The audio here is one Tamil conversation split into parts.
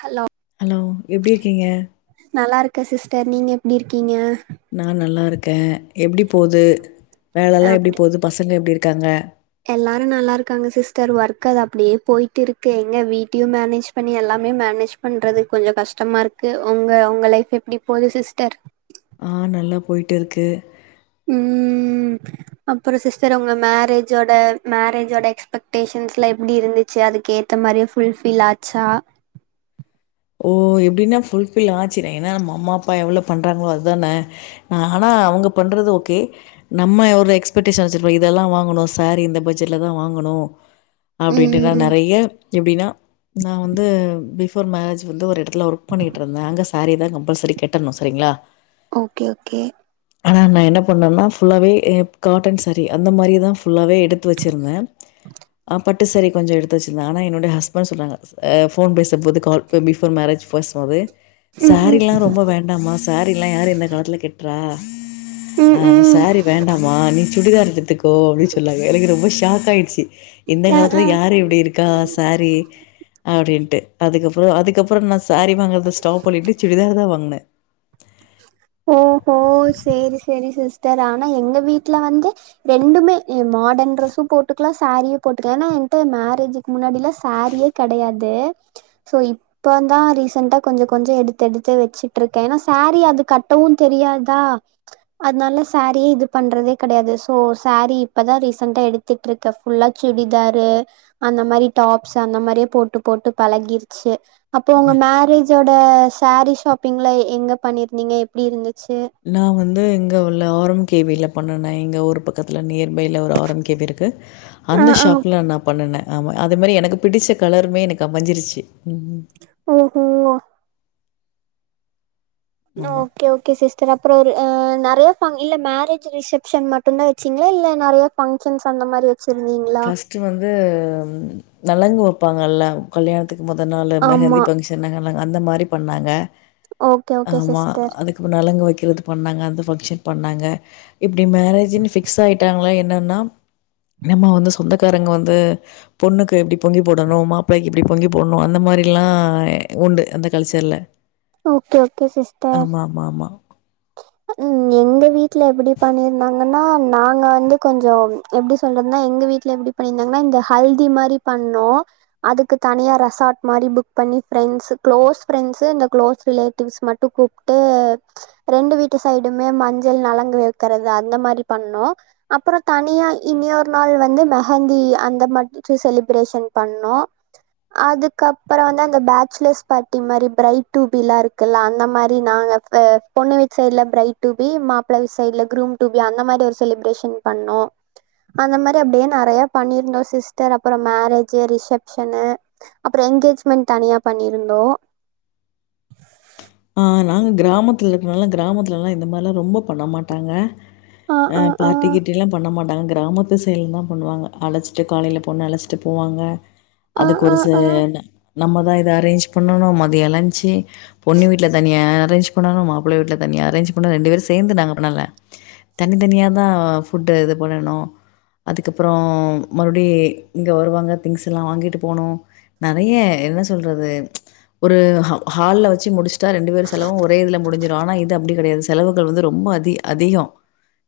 ஹலோ ஹலோ எப்டி இர்க்கீங்க நல்லாருக்க சிஸ்டர் நீங்க எப்டி இர்க்கீங்க நா நல்லாருக்க எப்டி போது வேலல்லா எப்டி அப்டி போது பசங்க எப்டி இர்க்காங்க எல்லாரு நல்லாருக்காங்க சிஸ்டர் ஒர்க் அது அப்டியே போயிட் இருக்கு எங்க வீட்டியு மேனேஜ் பண்ணி எல்லாமே மேனேஜ் பண்றது கொஞ்ச கஷ்டமாருக்கு ஒங்க ஒங்க லைஃப் எப்டி போது சிஸ்டர் ஆ நல்லா போய்ட் இருக்கு ம் அப்புற சிஸ்டர் உங்க மேரேஜோட மேரேஜோட எக்ஸ்பெக்டேஷன்ஸ்லா எப்டி இருந்துச்சு அதுக்கே தமாரியே ஃபுல் ஃப்பில் ஆச்சா ஓ எப்டின்னா ஃபுல் ஃபில் ஆச்சுரே ஏன்னா நம்ம அம்மாப்பா எவ்ளோ பண்றங்ளோ அது தான அ ஹனா அவுங்க பண்றது ஓகே நம்ம எ ஒரு எக்ஸ்பெக்டேஷ வச்சிருப்போ இதல்லா வாங்குணு சாரீ இந்த பச்ஜெட்லதா வாங்குணு அப்டின்ட்டு நா ம் நெறைய எப்டினா நா வந்து பிஃபோர் மேரேஜ் வந்து ஒரு எடத் த்துல ஒர்க் பண்ணிட்ருந்த அங்க சாரி தா கம்ப்பல்சரி கெட்டணு சரிங்ளா ஓகே உக்கே ஆனா நா என்ன பண்ணன்னா ஃபுல்லாவே ஏ காட்டன் சாரி அந்த மாரியே தா ஃபுல்லாவே எட் டுத்து வச்சிருந்த அ பட் ட்டு சாரரி கொஞ்ச எடுத்து வச்சிர்ந்த ஆனா என்னோட ஹஸ்பண்ட் சொல்றாங்க அ ஃபோன் பேச பொது கால் உ பிஃபோர் மேரேஜ் ஃபோஸ்வ அது ம் சாரில்லா ரொம்ப வேண் டாமா சாரிலா யார் இந்த காலத்துல கெட்ரா ம் ம் அ ம் சாரி வேண்டாமா நீ சுடிதார் எடுத்துக்கோ அப்டின் சொல்லாங்க எனக்கு ரொம்ப ஷாக் ஆயிட்ச்சி இந்த ஆ காலத்துல ஆ யார் இப்டி இருக்கா சாரி அப்டின்ட்டு அதுக்கப்புறோ அதுக்கப்புறோ நா சாரி வாங்குறத ஸ்டாப் பண்ணிட்டு சுடிதார்தா வாங்ன ஓஹோ சேரி செரி சிஸ்டர் ஆனா எங்க வீட்ல வந்து ரெண்டுமே ஏ மாடன் ட்ரெஸ்ஸு போட்டுக்லா சாரியு போட்டுக்லா ஏன்னா என்ட்ட மேரேஜுக் முன்னாடில சாரியே கடயாது சோ இப்பந்தா ரீசண்ட்டா கொஞ்ச கொஞ்ச எடுத் எடுத்து வெச்சிட்ருக் ஏனா சேர் ரி அது கட்டவு தெரியாதா அத்னால சாரியே இது பண்றதே கடையாது சோ சரி இப்பதா ரீசண்ட்டா எடுத் திட்ருக்க ஃபுல்லா சுடிதாரு அந்த மாரி டாப்ஸ் அந்த மாரியே போட்டு போட்டு பழகிருச்சு அப்போ உங்க மேரேஜோட சாரீ ஷாப்பிங்ல எங்க பண்ணிருந்தீங்க எப்டி இருந்துச்சு நா வந்து இங்க உள்ள ஆர் எம் கே வி ல பண்ணுன எங்க ஊர் பக்கத்துல நியர் பையில ஒரு ஆர் எம் கே வி இருக்கு ஆ அந்த ஆ ஓகே ஷாப்ல நா பண்ணுனே ஆமா அது மாரி எனக்கு பிடிச்ச கலருமே எனக்கு அமஞ்சிருச்சு ஓஹோ ஆமா. ஓகே ஓகே சிஸ் அப்புற ஒரு ஆ நெறைய ஃப இல்ல மேரேஜ் ரிசப்ஷன் மட்டு தா வச்சிங்களா இல்ல நெறையா ஃபங்க்ஷன்ஸ் அந்த மாரி வச்சிருந்திங்கள ஃபர்ஸ்ட்டு வந்து நலங்கு வைப்பாங்கல்ல கல்யாணத்துக்கு மொத நாளு ஆமா மெஹந்தி பங் [unintelligible] அந்த மாரி பண்ணாங்க ஓகே ஓகே ஆமா சிஸ்டர் அதுக் நலங்கு வைக்கிறது பண்ணாங்க அந்த ஃபங்க்ஷன் பண்ணாங்க இப்டி மேரேஜன்னு பபிக்ஸ் ஆயிட்டாங்களா என்னன்னா நம்ம வந்து சொந்தக்காரங்க வந்து பொண்ணுக்கு எப்டி பொங்கி போடணும் மாப்பிள்ளை்கக்கு எப்டி பொங்கி போடணும் அந்த மாரிலா உண்டு அந்த கல்ச்சர்ல ஓகே ஓகே சிஸ்டர் மாமா ம் எங்க வீட்ல எப்டி பண்ணிருந்தாங்கன்னா நாங்க வந்து கொஞ்சோ எப்டி சொல்றது நா எங்க வீட்ல எப்டி பன்னிருந்தாங்கன இந்த ஹல்தி மாரி பண்ணோ அதுக்கு தனியா ரெசார்ட் மாரி புக் பண்ணி ஃப்ரண்ட்ஸ் குளோஸ் ஃப்ரெண்ட்ஸ் இந்த குளோஸ் ரிலேட்டிவ்ஸ் மட்டு கூப் ட்டு ரெண்டு வீட்டு சைடுமே மஞ்சள் நலங்கு வைக்கறது அந்த மாரி பண்ணோ அப்றோ தனியா இனியொரு நாள் வந்து மெஹந்தி அந்த மாட்டி செலிப்ரேஷன் பண்ணோ அதுக்கப்றோ வந்து அந்த பேச்சலர்ஸ் பார்ட்டி மாரி பிரைட் டூபிலா இருக்குல்ல அந்த மாரி நாங்க அ பொண்ணு வீ சைட்ல பிரைட் டூபி மாப்ள வீட் சைடுல குரூம் டூபி அந்த மாரி ஒரு செலிப்ரேஷன் பண்ணோ அந்த மாரி அப்டியே நெறைய பண்ணியிருந்தோ சிஸ்டர் அப்றோ மேரேஜு ரிசப்ஷனு அப்றோ எனங்கேஜ்மெண்ட் தனியாக பண்ணியிருந்தோ ஆ நாங்க கிராமத்துல இருக்கனாலா கிராமத்துலல்லா இந்த மாரில்லா ரொம்ப பண்ண மாட்டாங்க ஆ பார்ட்டி கிர்ட்டி எல்லா பண்ண மாட்டாங்க கிராம த்து சைல தா பண்ணுவாங்க அழச்சிட்டு காலையில பொண்ணு அழச்சிட்டு போவாங்க ஆ அதுக்கு ஒரு ஆ ச ஆ நம்மதா இத அரேஞ்ச் பண்ணணு மதிய லஞ்சு பொண்ணு வீட்ல தனியா அரேஞ் பண்ணனு மாப்பிள்ள வீட்ல தனிய அரேஞ்ச் பண்ணா ரெண்டு பேரு சேந்து நாங்க பண்ணல தனித்தனியாக தா ஃபுட்டு இது பண்ணணு அதுக்கப்றோ மறுபடி இங்க வருவாங்க திங்க்ஸ் எல்லா வாங்கிட்டு போனு நெறைய என்ன சொல்றது ஒரு ஹ ஹால்ல வச்சு முடிச்சுட்டா ரெண்டு பேர் செலவு ஒரே இதுல முடிஞ்சிடு ஆனா இது அப்டி கிடையாது செலவுகள் வந்து ரொம்ப அதி அதிகோ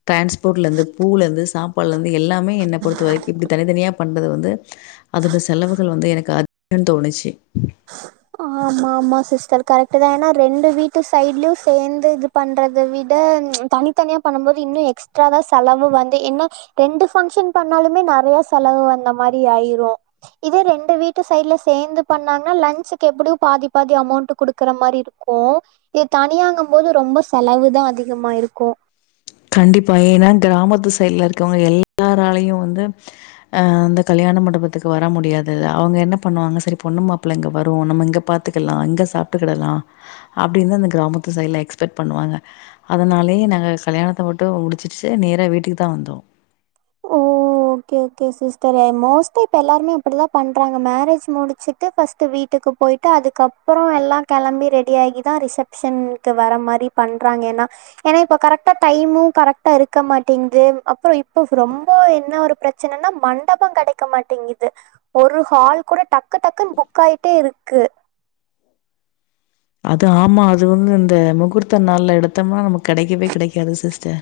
டிரான்ஸ்போர்ட்லருந்து பூலருந்து சாப்பாலேருந்து எல்லாமே என்ன பொருத்த வரைக்கு இப்டி தனித்தனியா பண்றது வந்து அதோட செலவுகள் வந்து எனக்கு அத் தோணுச்சு [inaudible] ஆமாம்மா சிஸ்டர் கரெக்டு தா ஏன்னா ரெண்டு வீட்டு சைட்லயு சேர்ந்து இது பண்றத விட தனித்தனியா பண்ணு போது இன்னு எக்ஸ்ட்ரா தா செலவு வந்து என்ன ரெண்டு பஃங்க்ஷன் பண்ணாலுமே நெறைய செலவு வந்த மாரி ஆயிரு இதே ரெண்டு வீட்டு சைடு்ல சேர்ந்து பண்ணாங் [unintelligible] லன்சுக்கு எப்படியு பாதி பாதி அமௌண்ட் குடுக்கற மாரி இருக்கு இது தனியாங்கு போது ரொம்ப செலவு தா அதிகமாயிருக்கு கண்டிப்பா ஏன்னா கிராமத்து சைட்ல இருக்கவங்க எல்லாராலயையு வந்து ஆ அந்த கல்யாண மண்டபத்துக்கு வர முடியாது அவங்க என்ன பண்ணுவாங்க சரி பொண்ணுமாப்பிள்ள அங்க வரோ நம்ம இங்கே பாத்து பத்துக்கலா இங்க சாப்பிட்டுக்கிடலா அப்டின்னு அந்த கிராமத்து சைட்ல எக்ஸ்பெக்ட் பண்ணுவாங்க அதனாலயே நாங்க கல்யாண போட்டோவ முடிச்சிடுச்சு நேரா வீட்டுக்கு தா வந்தோ ஓ ஓக்கே ஓக்கே சிஸ்டர் மோஸ்ட்லி இப்ப எல்லாருமே அப்படிதா பண்றாங்க மேரேஜ் முடிச்சுட்டு பஸ்ட்டு வீட் வீட்டுக்கு போயிட்டு அதுக்கப்புறோ எல்லா கெளம்பி ரெடி ஆகி தா ரிசப்ஷனுக்கு வர மாரி பண்ணுறாங்க ஏன்னா ஏன்னா இப்ப கரெக்டா டைமு கரெக்டா இருக்க மாட்டங்குது அப்புறோ இப்ப ரொம்ப என்ன ஒரு பிரச்சனைன்னா மண்டபோ கெடைக்க மாட்டேங்குது ஒரு ஹால் கூட டக்கு டக்குன்னு புக் ஆயிட்டே இருக்கு அது ஆமா அதுவு இந்த முகூர்த்த நாள்ல எடுத்தோம்னா நமக்கு கெடைக்கவே கெடைக்காது சிஸ்டர்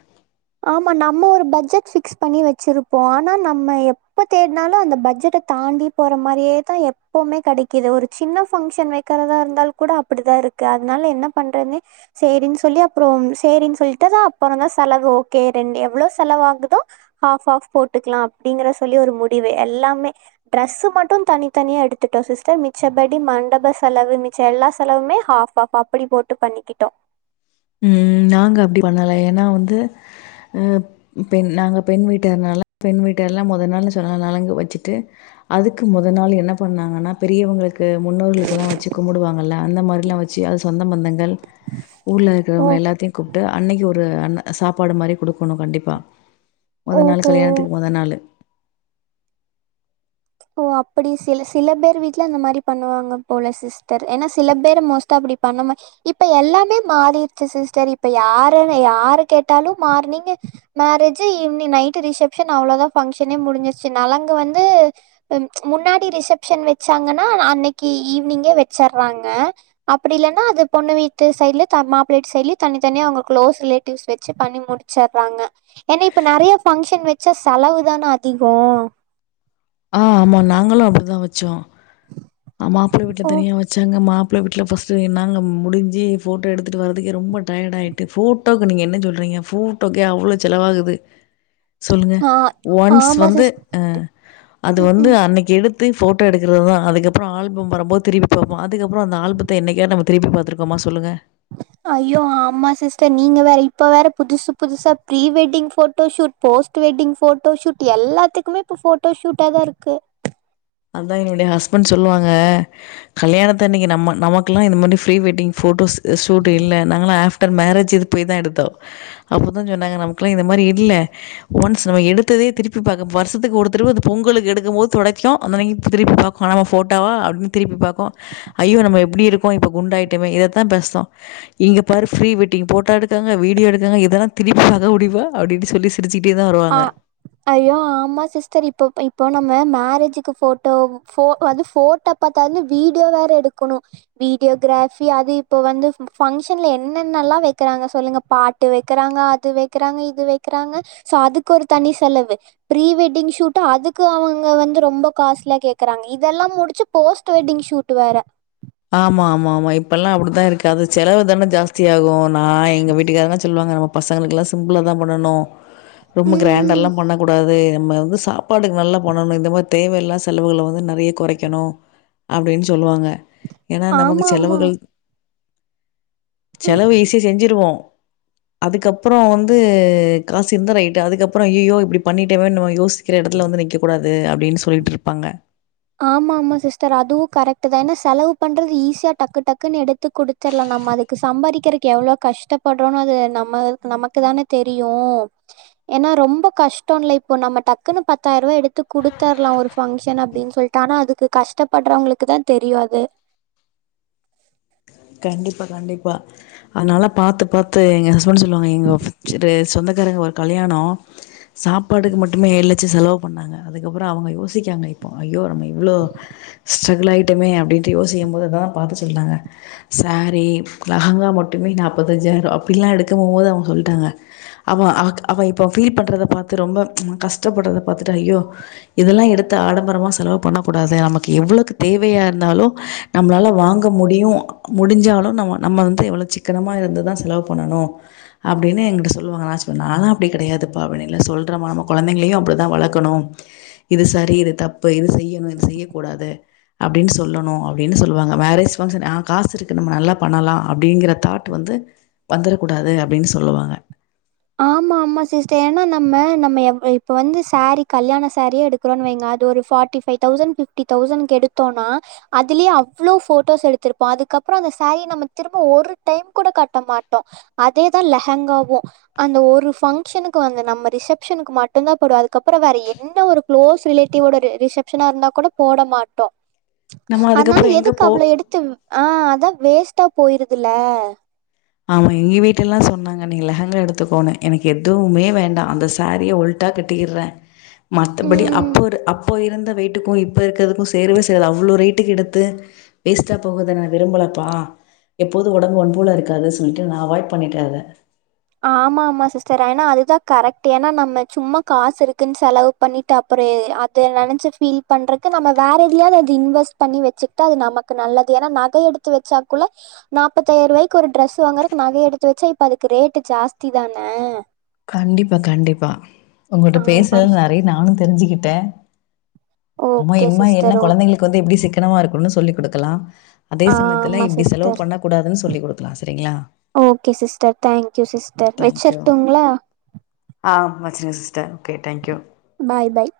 ஆமா நம்ம ஒரு பட்ஜெட் ஃபிக்ஸ் பண்ணி வச்சிருப்போ ஆனா நம்ம எப்ப தேட்னாலு அந்த பட்ஜெட்ட தாண்டி போற மாரியே தா எப்பவுமே கெடைக்குது ஒரு சின்ன பங்க்ஷன் வெக்கர தா இருந்தால் கூட அப்படிதா இருக்கு அதனால என்ன பண்றது சேரின்னு சொல்லி அப்புறோ சேரின்னு சொல்லிட்டு தா அப்புறோந்தா செலவு கே ரன் எவ்வளோ செலவாகுதோ ஹாஃப் ஹாஃப் போட்டுக்கலா அப்படிங்கற சொல்லி ஒரு முடிவு எல்லாமே ட்ரெஸு மட்டு தனித்தனியா எடுத்துட்டோ சிஸ்டர் மிச்சபடி மண்டப செலவு மிச்ச எல்லா செலவுமே ஹாஃப் ஹாஃப் அப்படி போட்டு பண்ணிக்கிட்டோ ம் நாங்க அப்டி பண்ணல ஏன்னா வந்து அ இப்ப நாங்க பெண் வீட்டர்னால பெண் வீட்டர் எல்லா மொதல் நாள்ல சொல்ல நலங்கு வச்சுட்டு அதுக்கு மொத நாள் என்ன பண்ணாங்கன்னா பெரியவங்கள கு முன்னோர்களுக்குல்லா வச்சு கும்பிடுவாங்கல அந்த மாரிலா வெச்சு அது சொந்த பந்தங்கள் ஊர்ல ஓ வங்க எல்லாத்தையு கூப்பிட்டு அன்னைக்கு ஒரு அ சாப்பாடு மாரி கொடுக்கணு கண்டிப்பா முதல் நாள் ஓஹோ கல்யாணத்துக்கு மொத நாள்ளு ஓ அப்படி சில சில பேர் வீட்டுல அந்த மாரி பண்ணுவாங்க போல சிஸ்டர் ஏன்னா சில பேர் மோஸ்ட் அப்டி பண்ணாம இப்ப எல்லாமே மாறிடுச்சு சிஸ்டர் இப்ப யாருன்ன யாரு கேட்டாலு morning marriage evening night reception அவ்வளோதா பங்க்ஷனே முடிஞ்சிருச்சு நலங்கு வந்து முன்னாடி ரிசப்ஷன் வச்சாங்கன்னா அன்னைக்கு ஈவினிங்கே வெச்சுறாங்க அப்படி இல்ன்னா அது பொண்ணு வீட்டு சைட்ல தா மாப்பிளவீட்டு சைட்ல தனி தனியா அவங்க க்ளோஸ் ரிலேட்டிவ்ஸ் வச்சு பண்ணி முடிச் ச்சர்றாங்க ஏன்னா இப்ப நெறைய பங்க்ஷன் வெச்சா செலவு தானே அதிகோ ஆ ஆமா நாங்களு அப்படிதா வச்சோ ஆ மாப்பிள்ள வீட்டுல தனியா வச்சாங்க மாப்பி மாப்பிள வீட்டுல ஃபஸ்டு நாங்க முடிஞ்சு ஃபோட்டோ எடுத்துட்டு வரதுக்கே ரொம்ப டயர்ட் ஆயிட்டு ஃபோட் ஃபோட்டோக்கு நீங்க என்ன சொல்றீங்க ஃபோட்டோக்கே அவ்ளோ செலவாகுது சொல்லுங்க ஆ ஒன்ஸ் ஆமா வந்து சிஸ் அ அது ம் வந்து ம் அன்னைக்கு எடுத் போட்டோ எடுக்கிறதுதா அதுக்கு அப்புறோ ஆல்பம் வரும்போது திருப்பி பாப்போ அதுக்கப்புறோ அந்த ஆல்பத்த என்னைக்காது நம்ம திருப்பி பாத்திருக்கோமா சொல்லுங்க ஐயோ ஆம்மா சிஸ்டர் நீங்க வேற இப்ப வேற புதுசு புதுசா pre wedding photo shoot post wedding photoshoot எல்லாத்துக்குமே இப்ப போட்டோ ஷூட்டாக தா இருக்கு அதா என்னுடைய ஹஸ்பண்ட் சொல்லுவாங்க கல்யணத்து அன்னைக்கு நம்ம நமக்கெல்லா இந்த மாரி ப்ரி வெட்டிங் போட்டோஸ் ஷூட் இல்ல நாங்கல்லா ஆஃப் ஆஃடர் மேரேஜ் இது போய் தா எடுத்தோ அப்போதா சொன்னாங்க நமக்கெல்லா இந்த மாரி இல்ல ஒன்ஸ் நம்ம எடுத்ததே திருப்பி பாக் வருஷத்துக்கு ஒரு தடவ இந்த பொங்கலுக்கு எடுக்கும் போது தொடைக்கு அந்தனைக்கு திருப்பி பாக்கு ஆனா நம்ம போட்டாவா அப்டின்னு திருப்பி பாக்கு ஐயோ நம்ம எப்டி இருக் இப்ப குண்டாயிட்டமே இதத்தா பேசுறோ இங்க பாரு ப்ரீ வெட்டிங் போட்டோ எடுக்காங்க வீடியோ எடுக்காங்க இதெல்லா திருப்பி பாக்க முடியுமா அப்படின் சொல்லி சி சிருச்சிக்கிட்டே தா ஆ வருவாங்க ஐயோ ஆமா சிஸ்டர் இப்போ இப்போ நம்ம மேரேஜுக்கு போட்டோ போ அது போட்டோ பத்தாதுனு வீடியோ வேற எடுக்கணு வீடியோ கிராஃபி அது இப்ப வந்து பங்க்ஷன்ல என்னென்னல வைக்கிறாங்க சொல்லுங்க பாட்டு வைக்கிறாங்க அது வைக்கிறாங்க இது வைக்கிறாங்க சோ அதுக் ஒரு தனி செலவு ப்ரீ வெட்டிங்ஷூட் அதுக்கு அவங்க வந்து ரொம்ப காஸ்ட்லியா கேக்குறாங்க இதெல்லா முடிச்சு போஸ்ட் வெட்டிங் ஷூட் வேர ஆமா ஆமா ஆமா இப்பல்லா அப்டிதா இருக்கு அது செலவு தான ஜாஸ்தியா ஆகு நா எங்க வீட்டுக்கார சொல்லுவாங்க நம்ம பசங்களுக் எல்லா சிம்பிளா தா பண்ணணும் ரொம்ப ம். கிராண்டால்லா பண்ண கூடாது நம்ம வந்து சாப்பாடுக்கு நல்லா பண்ணணும் இந்த மாதிரி தேவையில்லா செலவுகள வந்து நெறைய குறைக்கணு அப்டின்னு சொல்வாங்க ஏனா நமக்கு ஆமாமா. செலவுகள் ம். செலவு ஈசியா செஞ்சிருவோ அதுக்கப்பற வந்து காசு இருந்தா ரைட் அதுக்கப்பற ஐய்யோ இப்டி பண்ணிட்டோமே நம்ம யோசி சில எடத்துல வந்து நிக்க கூடாது அப்டினு சொல்லிட்டு இருப்பாங்க ஆமா ஆமா சிஸ்டர் அதுவு கரெக்ட் தான செலவு பண்றது ஈஸியா டக்கு டக்குனு எடுத்து குடு துருள்ளா நம்ம அதுக்கு சம்பாதிக்கிறதுக்கு எவ்வள கஷ்டப்படுறேன்னு அது நம்ம நமக்கு தான தெரியு ஏனா ரொம்ப கஷ்ட இல்ல இப்போ நம்ம டக்குன்னு பத்தாயிர ரூபா எடுத்து குடுத்தரலா ஒரு ஃபங்க்ஷன் அப்டின்னு சொல்லிட்டு ஆனா அதுக்கு கஷ்டப்படறவங்களுக்கு தா தெரியு அது கண்டிப்பா கண்டிப்பா அதுனால பாத்து பாத்து எங்க ஹஸ்பண்ட் சொல்லுவாங்க எங்க இரு சொந்தகாரங்க ஒரு கல்யாண சாப்பாடுக்கு மட்டுமே ஏழு லட்ச செலவு பண்ணாங்க அதுக்கப்பற அவங்க யோசிக்காங்க இப்போ ஐயோ நம்ப இவ்வளோ ஸ்ட்ரகுள் ஆயிட்டமே அப்டின்ட்டு யோசிக்கும்போதுதா பார்த்து சொல்றாங்க சாரீ லஹங்கா மட்டுமே நாபத்தஞ்சாயிர அப்டிலா எடுக்க போகும் போது அவங்க சொல்டாங்க அவ அவ இப்ப ஃபீல் பண்றத பார்த்து ரொம்ப கஷ்டப்படுறத பாத்துட்டு ஐயோ இதெல்லா எடுத்து ஆடம்பரமா செலவு பண்ண கூடாது நமக்கு எவ்ளவுக்கு தேவையா இருந்தாலோ நம்ளால வாங்க முடியு முடிஞ்சாலு நம்ம நம்ம வந்து எவ்ளோ சிக்கனமா இருந்து தா செலவு பண்ணணும் அப்டீனு எங்கிட்ட சொல்வாங்க எதாச்சு ஒன்னா நாலா அப்டி கெடையாதுப்பா அப்டி இல்ல சொல்ற [unintelligible] கொழந்தங்களையு அப்டிதா வளக்கணு இது சரி இது தப்பு இது செய்யணு இது செய்ய கூடாது அப்டின்னு சொல்லணும் அப்டின்னு சொல்வாங்க மேரேஜ் ஃபங்க்ஷன் அ காசு இருக்குது நம்ம நல்லா பண்ணலா அப்டிங்கிற தாட் வந்து வந்துர கூடாது அப்டின்னு சொல்வாங்க ஆமா ஆமா சிஸ்டர் ஏன்னா நம்ம நம்ம இப்ப வந்து சாரீ கல்யாண சாரிய எடுக் வைங்க அது ஒரு ஃபார்டி ஃபைவ் தோஸண்ட் ஃபிஃப்டி தோஸண்ட்க்கு எடுத்தோண்ணா அதுலயே அவ்ளோ போட்டோஸ் எடுத்திருப்போ அதுக்கப்பற அந்த சேரி நம்ம திரும்ப ஒரு டைம் கூட கட்ட மாட்டோ அதேதான் லெஹங்காவும் அந்த ஒரு ஃபங்க்ஷனுக்கு வந்து நம்ம ரிசப்ஷனுக்கு மட்டு தான் போடுவோ அதுக்கப்பற வேற எந்த ஒரு குளோஸ் ரிலேட்டியோட ரிசப்ஷனா இருந்தா கூட போட மாட்டோ நம்ம அதனால அதுக்கப்புறம் எங்கே எதுக்கு போ அவ்வளவு எடுத்து ஆஹ் அதா வேஸ்டா போயிருதுல்ல ஆமா எங்க வீட்டு எல்லா சொன்னாங்க நீ லெங்கா எடுத்துக்கோனு எனக்கு எதுவுமே வேண்டா அந்த சாரீ ஒல்ட் டா கட்டிகிற மத்தபடி ம். அப்போ ஒரு அப் அப்போ இருந்த வயிட்டுக்கும் இப்போ இருக்கிறதுக்கும் சேரவே சேராது அவ்ளோ ரேட்டுக்கு எடுத்து வேஸ்ட்டா போகுரத நா விரும்பலப்பா எப்போது உடம்பு ஒன்போல இருக்காது சொல்லிட்டு நா அவாய்ட் பண்ணிட்ட அத ஆமா ஆமா சிஸ்டர் ஆனா அதுதா கரெக்ட் ஏனா நம்ம சும்மா காசு இருக்குன்னு செலவு பண்ணிட்டு அப்புற அத நெனச்சி ஃபீல் பண்றக்கு நம்ம வேற எதையாவது அது இன்வெஸ்ட் பண்ணி வச்சு ட்டா அது நமக்கு நல்லது ஏனா நகை எடுத்து வச்சா குள்ள நாப்பத்தி ஐயாயிரவாக்கி ஒரு டிரெஸ் வாங்குறதுக்கு நகை எடுத்து வச்சா இப்ப அதுக்கு ரேட்டு் ஜாஸ்தி தான கண்டிப்பா கண்டிப்பா உங்கட்ட ஆமா பேசுறதுன்னு நெறய நானு தெரிஞ்சுகிட்ட ஆமா ஓகே இன்ன என்ன சிஸ்டர் ஓ கொழந்தைங்களுக்கு வந்து எப்டி சிக்கனமா இருக்கணுனு சொல்லி் குடுக்கலா அதே சமயத்துல ஆமா இப்டி செலவு சிஸ்டர் பண்ண கூடாதுன்னு சொல்லி் குடுக்கலா சரிங்களா okay sister thank you sister thank you. வச்சிருட்டுங்களா ஆ வச்சிருங்க sister okay thank you bye bye